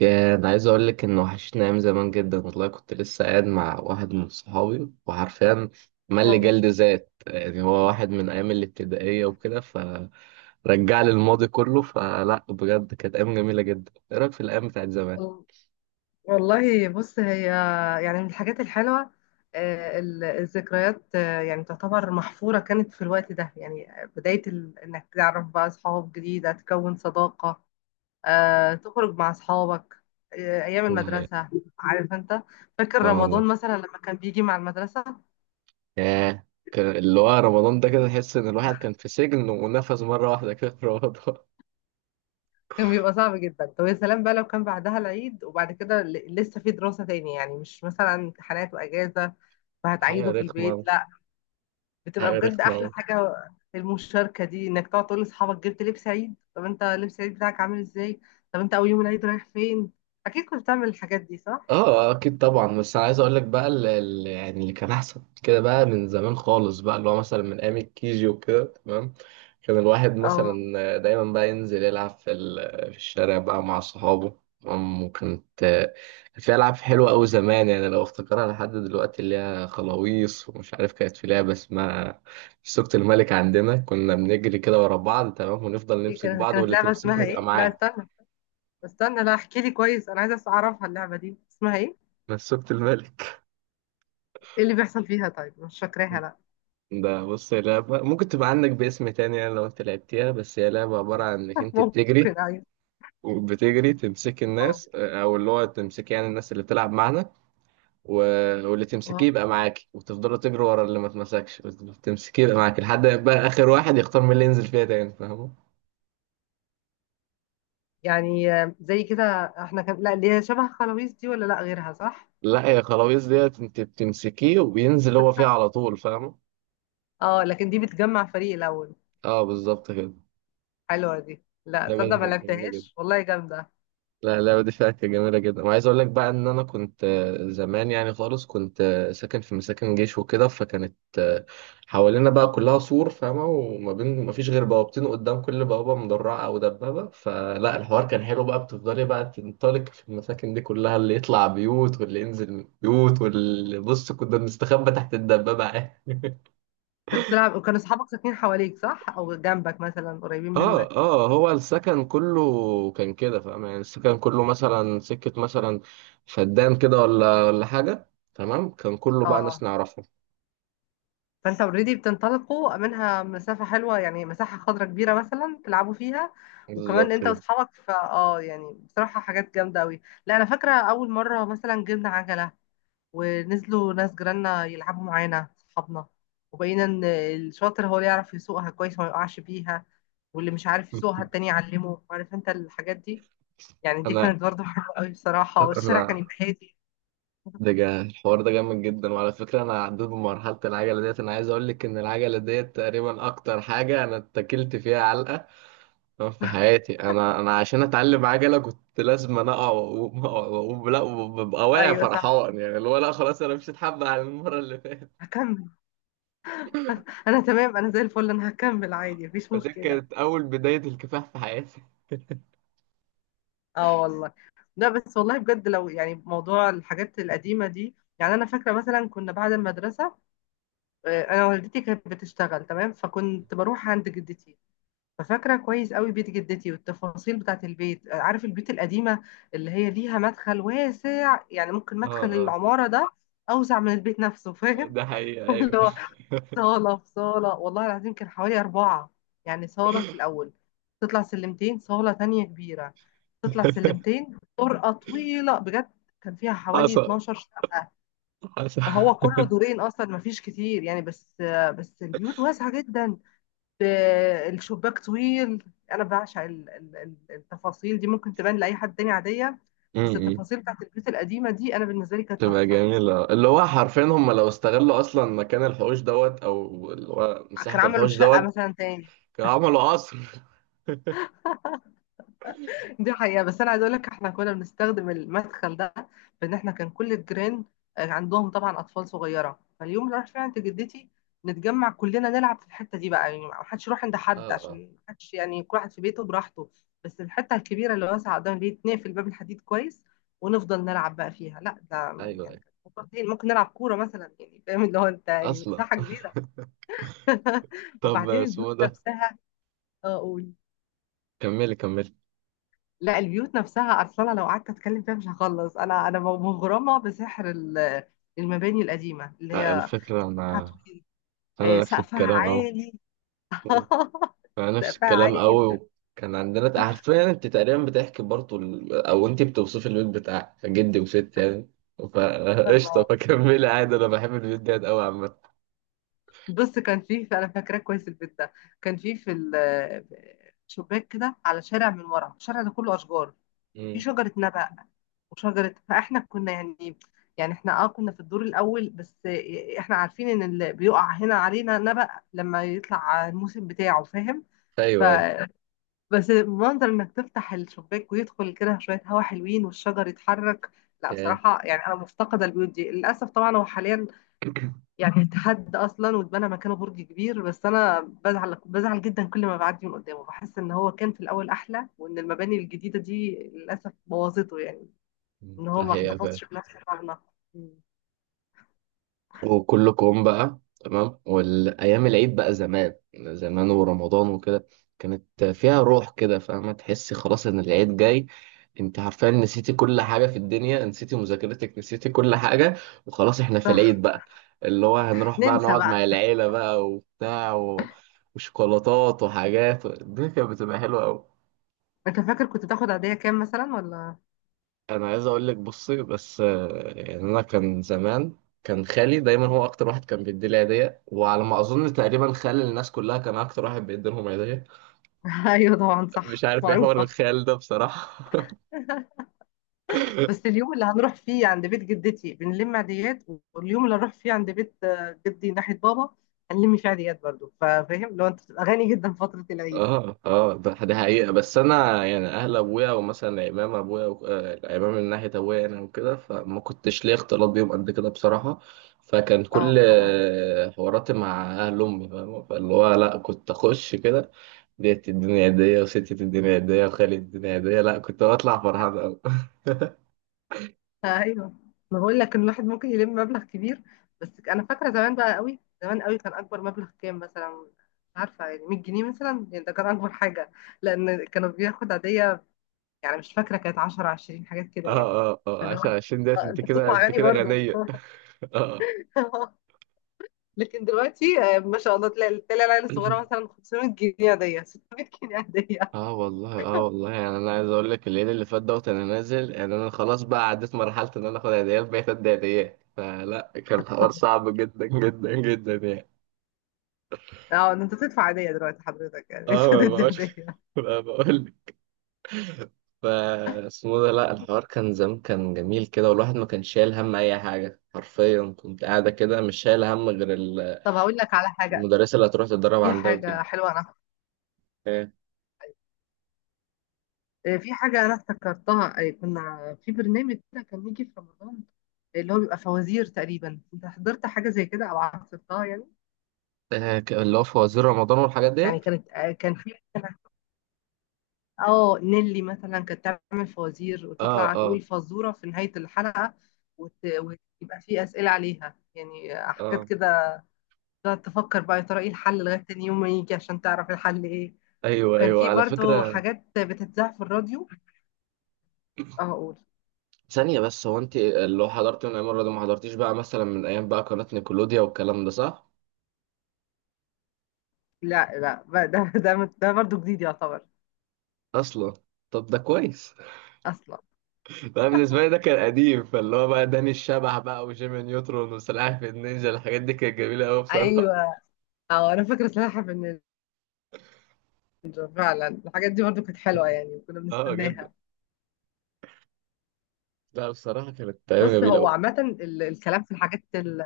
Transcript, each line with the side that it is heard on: right: يا انا عايز اقول لك ان وحشتني ايام زمان جدا والله. كنت لسه قاعد مع واحد من صحابي وحرفيا مل
left: آه،
right: جلد ذات، يعني هو واحد من ايام الابتدائيه وكده، فرجع لي الماضي كله. فلا بجد كانت ايام جميله جدا. ايه رايك في الايام بتاعت زمان؟
left: وال- والله بص هي يعني من الحاجات الحلوة، الذكريات يعني تعتبر محفورة، كانت في الوقت ده يعني بداية إنك تعرف بقى أصحاب جديدة تكون صداقة، تخرج مع أصحابك، أيام
right: لا هي
left: المدرسة. عارف أنت، فاكر
right: اه
left: رمضان
right: والله.
left: مثلا لما كان بيجي مع المدرسة
right: اللي هو رمضان ده، كده تحس ان الواحد كان في سجن ونفذ مره واحده كده في رمضان
left: كان بيبقى صعب جدا. طب يا سلام بقى لو كان بعدها العيد وبعد كده لسه في دراسة تاني، يعني مش مثلا امتحانات وأجازة
right: حاجه
left: فهتعيده في البيت.
right: رخمه.
left: بتبقى
right: حاجه
left: بجد احلى
right: رخمه.
left: حاجه المشاركه دي، انك تقعد تقول لاصحابك جبت لبس عيد، طب انت لبس العيد بتاعك عامل ازاي، طب انت اول يوم العيد رايح فين. اكيد كنت بتعمل الحاجات دي صح؟
right: اه اكيد طبعا. بس انا عايز اقول لك بقى، اللي يعني اللي كان احسن كده بقى من زمان خالص بقى، اللي هو مثلا من ايام الكيجي وكده، تمام؟ كان الواحد
left: اه،
right: مثلا دايما بقى ينزل يلعب في الشارع بقى مع صحابه، تمام؟ وكانت، كان في العاب حلوه قوي زمان، يعني لو افتكرها لحد دلوقتي، اللي هي خلاويص ومش عارف، كانت في لعبه اسمها سوقة الملك. عندنا كنا بنجري كده ورا بعض، تمام؟ ونفضل
left: دي
right: نمسك
left: كانت
right: بعض
left: كانت
right: واللي
left: لعبه
right: تمسكه
left: اسمها
right: يبقى
left: ايه، لا
right: معاك.
left: استنى استنى، لا احكي لي كويس، انا عايزه اعرفها اللعبه دي اسمها ايه،
right: بس سوقة الملك.
left: ايه اللي بيحصل فيها؟ طيب مش فاكراها لا.
right: ده بص، هي لعبة ممكن تبقى عندك باسم تاني، يعني لو انت لعبتيها. بس هي لعبة عبارة عن انك انت بتجري
left: ممكن ايوه.
right: وبتجري تمسك
left: اه.
right: الناس، او اللي هو تمسك يعني الناس اللي بتلعب معانا. و... واللي
left: آه.
right: تمسكيه يبقى معاكي وتفضلوا تجري ورا اللي ما تمسكش. تمسكيه يبقى معاكي لحد ما يبقى اخر واحد يختار مين اللي ينزل فيها تاني، فاهمه؟
left: يعني زي كده احنا كان، لا اللي هي شبه خلاويص دي ولا لا غيرها صح؟
right: لا، يا خلاويص ديت انت بتمسكيه وبينزل هو فيها على طول، فاهمه؟
left: اه لكن دي بتجمع فريق الاول.
right: اه بالظبط كده.
left: حلوه دي، لا
right: اللعبة
left: تصدق
right: دي
left: ما
right: كانت جميلة جدا.
left: لعبتهاش والله جامده.
right: لا اللعبة دي فيها جميلة جدا. وعايز أقول لك بقى، إن أنا كنت زمان يعني خالص، كنت ساكن في مساكن جيش وكده، فكانت حوالينا بقى كلها سور، فاهمة؟ وما بين ما فيش غير بوابتين، قدام كل بوابة مدرعة أو دبابة. فلا الحوار كان حلو بقى. بتفضلي بقى تنطلق في المساكن دي كلها، اللي يطلع بيوت واللي ينزل من بيوت. واللي بص، كنا بنستخبى تحت الدبابة عادي.
left: كنت بتلعب وكانوا اصحابك ساكنين حواليك صح؟ او جنبك مثلا قريبين
right: اه
left: منك.
right: اه، هو السكن كله كان كده، فاهم؟ يعني السكن كله مثلا سكة مثلا فدان كده ولا حاجة، تمام؟ كان كله بقى ناس
left: اه،
right: نعرفهم.
left: فانت اوريدي بتنطلقوا منها مسافة حلوة، يعني مساحة خضراء كبيرة مثلا تلعبوا فيها وكمان
right: بالظبط
left: انت
right: كده.
left: واصحابك. فا اه يعني بصراحة حاجات جامدة قوي. لا انا فاكرة اول مرة مثلا جبنا عجلة، ونزلوا ناس جيراننا يلعبوا معانا صحابنا، وبقينا ان الشاطر هو اللي يعرف يسوقها كويس ما يقعش بيها، واللي مش عارف يسوقها التاني يعلمه، عارف انت الحاجات دي. يعني دي
right: انا
left: كانت برضه حلوة قوي بصراحة، والشارع كان
right: انا
left: يبقى هادي.
right: ده جا الحوار ده جامد جدا. وعلى فكرة انا عديت بمرحلة العجلة ديت. انا عايز اقول لك ان العجلة ديت تقريبا اكتر حاجة انا اتكلت فيها علقة في حياتي. انا عشان اتعلم عجلة كنت لازم انا اقع واقوم أقع وأقوم. لا وببقى واقع
left: ايوه صح.
right: فرحان، يعني اللي هو لا خلاص انا مش هتحب على المرة.
left: هكمل. انا تمام، انا زي الفل، انا هكمل عادي مفيش
right: فدي
left: مشكله.
right: كانت أول بداية الكفاح في حياتي.
left: اه والله. لا بس والله بجد لو يعني موضوع الحاجات القديمه دي، يعني انا فاكره مثلا كنا بعد المدرسه، انا والدتي كانت بتشتغل تمام، فكنت بروح عند جدتي. ففاكره كويس قوي بيت جدتي والتفاصيل بتاعت البيت، عارف البيوت القديمه اللي هي ليها مدخل واسع، يعني ممكن
right: اه
left: مدخل
right: اه.
left: العماره ده اوسع من البيت نفسه فاهم؟
right: ده حقيقة أيوه.
left: اللي هو صالة في صالة، والله العظيم كان حوالي أربعة، يعني صالة في الأول، تطلع سلمتين صالة تانية كبيرة، تطلع سلمتين طرقة طويلة بجد كان فيها حوالي
right: حصل
left: 12 شقة.
right: حصل.
left: هو كله دورين أصلا، مفيش كتير يعني، بس البيوت واسعة جدا. ب- الشباك طويل. أنا بعشق التفاصيل دي، ممكن تبان لأي حد تاني عادية، بس
right: امم
left: التفاصيل بتاعت البيوت القديمة دي أنا بالنسبة لي كانت
right: تبقى
left: تحفة.
right: جميلة. اللي هو حرفيا هم لو استغلوا أصلا مكان الحوش دوت، أو اللي هو مساحة
left: كان عملوا
right: الحوش
left: شقة
right: دوت،
left: مثلا تاني.
right: كانوا عملوا قصر.
left: دي حقيقة، بس أنا عايزة أقول لك إحنا كنا بنستخدم المدخل ده، بإن إحنا كان كل الجيران عندهم طبعا أطفال صغيرة، فاليوم اللي راح فيه عند جدتي نتجمع كلنا نلعب في الحتة دي بقى، يعني محدش يروح عند
right: اه
left: حد
right: اه.
left: عشان محدش، يعني كل واحد في بيته براحته، بس الحتة الكبيرة اللي واسعة قدام البيت نقفل باب الحديد كويس ونفضل نلعب بقى فيها. لا ده
right: أيوه
left: يعني
right: أيوه.
left: كانت مفضلين. ممكن نلعب كورة مثلا، يعني فاهم اللي هو، أنت يعني
right: أصلا
left: مساحة كبيرة.
right: طب
left: وبعدين البيوت
right: اسمه ده،
left: نفسها،
right: كملي كملي.
left: لا البيوت نفسها اصلا لو قعدت اتكلم فيها مش هخلص، انا مغرمه بسحر المباني القديمه اللي هي
right: الفكرة
left: سقفها
right: أنا،
left: طويل،
right: أنا نفس
left: سقفها
right: الكلام أهو.
left: عالي،
right: أنا نفس
left: سقفها
right: الكلام
left: عالي
right: قوي.
left: جدا.
right: كان عندنا حرفيا، انت تقريبا بتحكي برضه او انت بتوصفي البيت بتاعك جدي وست، يعني فقشطه فكملي عادي، انا بحب البيت ده قوي عامه.
left: بص كان فيه، انا فاكراه كويس البيت ده، كان فيه في شباك كده على شارع، من ورا الشارع ده كله اشجار، كان فيه
right: مم.
left: شجره نبق وشجره، فاحنا كنا يعني، يعني احنا كنا في الدور الاول بس، احنا عارفين ان اللي بيقع هنا علينا نبق لما يطلع الموسم بتاعه فاهم؟ ف
right: ايوه ايوه.
left: بس منظر انك تفتح الشباك ويدخل كده شويه هوا حلوين والشجر يتحرك، لا
right: ياه.
left: بصراحه يعني انا مفتقده البيوت دي للاسف. طبعا هو حاليا يعني اتحد اصلا واتبنى مكانه برج كبير، بس انا بزعل بزعل جدا كل ما بعدي من قدامه، بحس ان هو كان في الاول احلى، وان المباني الجديده دي للاسف بوظته يعني، ان هو
right: ده
left: ما
right: حقيقة فعلا.
left: احتفظش بنفس طعمنا. مم.
right: وكله كوم بقى. تمام. والايام العيد بقى زمان ورمضان وكده، كانت فيها روح كده، فاهمه؟ تحسي خلاص ان
left: ايوه
right: العيد جاي. انت عارفه، نسيتي كل حاجه في الدنيا، نسيتي مذاكرتك، نسيتي كل حاجه. وخلاص احنا في العيد
left: صح.
right: بقى. اللي هو هنروح بقى
left: ننسى
right: نقعد
left: بقى.
right: مع العيله بقى وبتاع وشوكولاتات وحاجات. الدنيا كانت بتبقى حلوه قوي.
left: انت فاكر كنت بتاخد عاديه كام مثلا ولا؟
right: انا عايز اقول لك، بصي بس، يعني انا كان زمان، كان خالي دايما هو اكتر واحد كان بيدي لي هديه. وعلى ما اظن تقريبا خال الناس كلها كان اكتر واحد بيدي لهم هديه.
left: ايوه طبعا
right: مش
left: صح
right: عارف ايه حوار
left: معروفه.
right: الخال ده بصراحه
left: بس اليوم اللي هنروح فيه عند بيت جدتي بنلم عاديات، واليوم اللي هنروح فيه عند بيت جدي ناحيه بابا هنلم فيه عاديات برضو، فاهم؟ لو انت بتبقى غني جدا فتره العيد.
right: اه اه، ده حقيقه. بس انا يعني اهل ابويا ومثلا العمام ابويا العمام من ناحيه ابويا انا وكده، فما كنتش ليا اختلاط بيهم قد كده بصراحه. فكان كل
left: اه.
right: حواراتي مع اهل امي، فاهمة؟ فاللي هو لا، كنت اخش كده، ديت الدنيا هدية وستة الدنيا هدية وخالد الدنيا هدية. لا كنت بطلع فرحان أوي
left: ايوه، ما بقول لك ان الواحد ممكن يلم مبلغ كبير، بس انا فاكره زمان بقى قوي زمان قوي كان اكبر مبلغ كام مثلا، مش عارفه يعني 100 جنيه مثلا، يعني ده كان اكبر حاجه، لان كانوا بياخد عاديه، يعني مش فاكره كانت 10 20 حاجات كده يعني.
right: اه
left: اللي هو
right: عشان عشان انت
left: انت
right: كده،
left: بتطلع
right: انت
left: غني
right: كده
left: برضه.
right: غنية. اه.
left: لكن دلوقتي ما شاء الله، تلاقي العيله الصغيره مثلا 500 جنيه عاديه، 600 جنيه عاديه.
right: اه والله، اه والله، يعني انا عايز اقول لك، الليل اللي فات دوت انا نازل، يعني انا خلاص بقى عديت مرحلة ان انا اخد هدية، بقيت ادي هديات. فلا كان الحوار صعب جدا جدا جدا يعني.
left: اه، إن انت بتدفع عاديه دلوقتي حضرتك، يعني مش
right: اه ما
left: هتدي
right: بقولش
left: عاديه.
right: ما بقولك. فا اسمه ده. لا الحوار كان زمان كان جميل كده، والواحد ما كانش شايل هم اي حاجة. حرفيا كنت قاعدة كده، مش شايل هم غير ال،
left: طب هقول لك على حاجه،
right: المدرسة اللي هتروح تتدرب
left: دي
right: عندها وتيجي.
left: حاجه حلوه. انا
right: إيه.
left: في حاجة أنا افتكرتها، كنا في برنامج كده كان يجي في رمضان، اللي هو بيبقى فوازير تقريبا، أنت حضرت حاجة زي كده أو عصرتها يعني؟
right: اللي هو في وزير رمضان والحاجات
left: يعني
right: ديت.
left: كانت، كان في نيلي مثلا كانت تعمل فوازير
right: اه
left: وتطلع
right: اه
left: تقول فزورة في نهاية الحلقة، ويبقى في أسئلة عليها، يعني حاجات
right: اه.
left: كده، تقعد تفكر بقى يا ترى ايه الحل لغاية تاني يوم ما يجي عشان تعرف الحل ايه،
right: ايوه
left: وكان
right: ايوه
left: في
right: على
left: برضو
right: فكرة.
left: حاجات بتتذاع في الراديو. اه اقول،
right: ثانية بس، هو انت اللي هو حضرت من ايام الرياضة، ما حضرتيش بقى مثلا من ايام بقى قناة نيكولوديا والكلام ده، صح؟
left: لا لا بقى ده برضو جديد يعتبر
right: اصلا. طب ده كويس.
left: أصلا.
right: بقى بالنسبة لي ده كان قديم. فاللي هو بقى داني الشبح بقى وجيمي نيوترون وسلاحف النينجا، الحاجات دي كانت جميلة قوي بصراحة.
left: ايوه اه، انا فاكره سلاحف النينجا فعلا، الحاجات دي برضو كانت حلوه يعني كنا
right: اه جدا.
left: بنستناها.
right: لا بصراحة كانت أيام
left: بص
right: جميلة
left: هو
right: قوي.
left: عامه الكلام في الحاجات ال...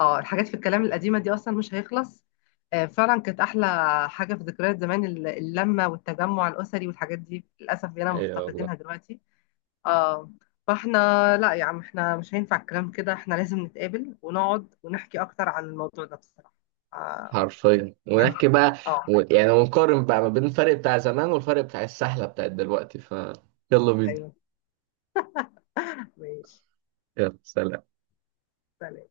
left: اه الحاجات في الكلام القديمه دي اصلا مش هيخلص، فعلا كانت احلى حاجه في ذكريات زمان، اللمه والتجمع الاسري والحاجات دي للاسف بقينا
right: ايوه والله.
left: مفتقدينها دلوقتي. اه فاحنا، لا يا عم احنا مش هينفع الكلام كده، احنا لازم نتقابل ونقعد ونحكي اكتر عن الموضوع ده بصراحه. آه
right: حرفيا
left: يعني
right: ونحكي بقى
left: اه.
right: يعني ونقارن بقى ما بين الفرق بتاع زمان والفرق بتاع السحلة بتاعت دلوقتي. ف يلا بينا.
left: ايوه ماشي.
right: يلا سلام.
left: سلام.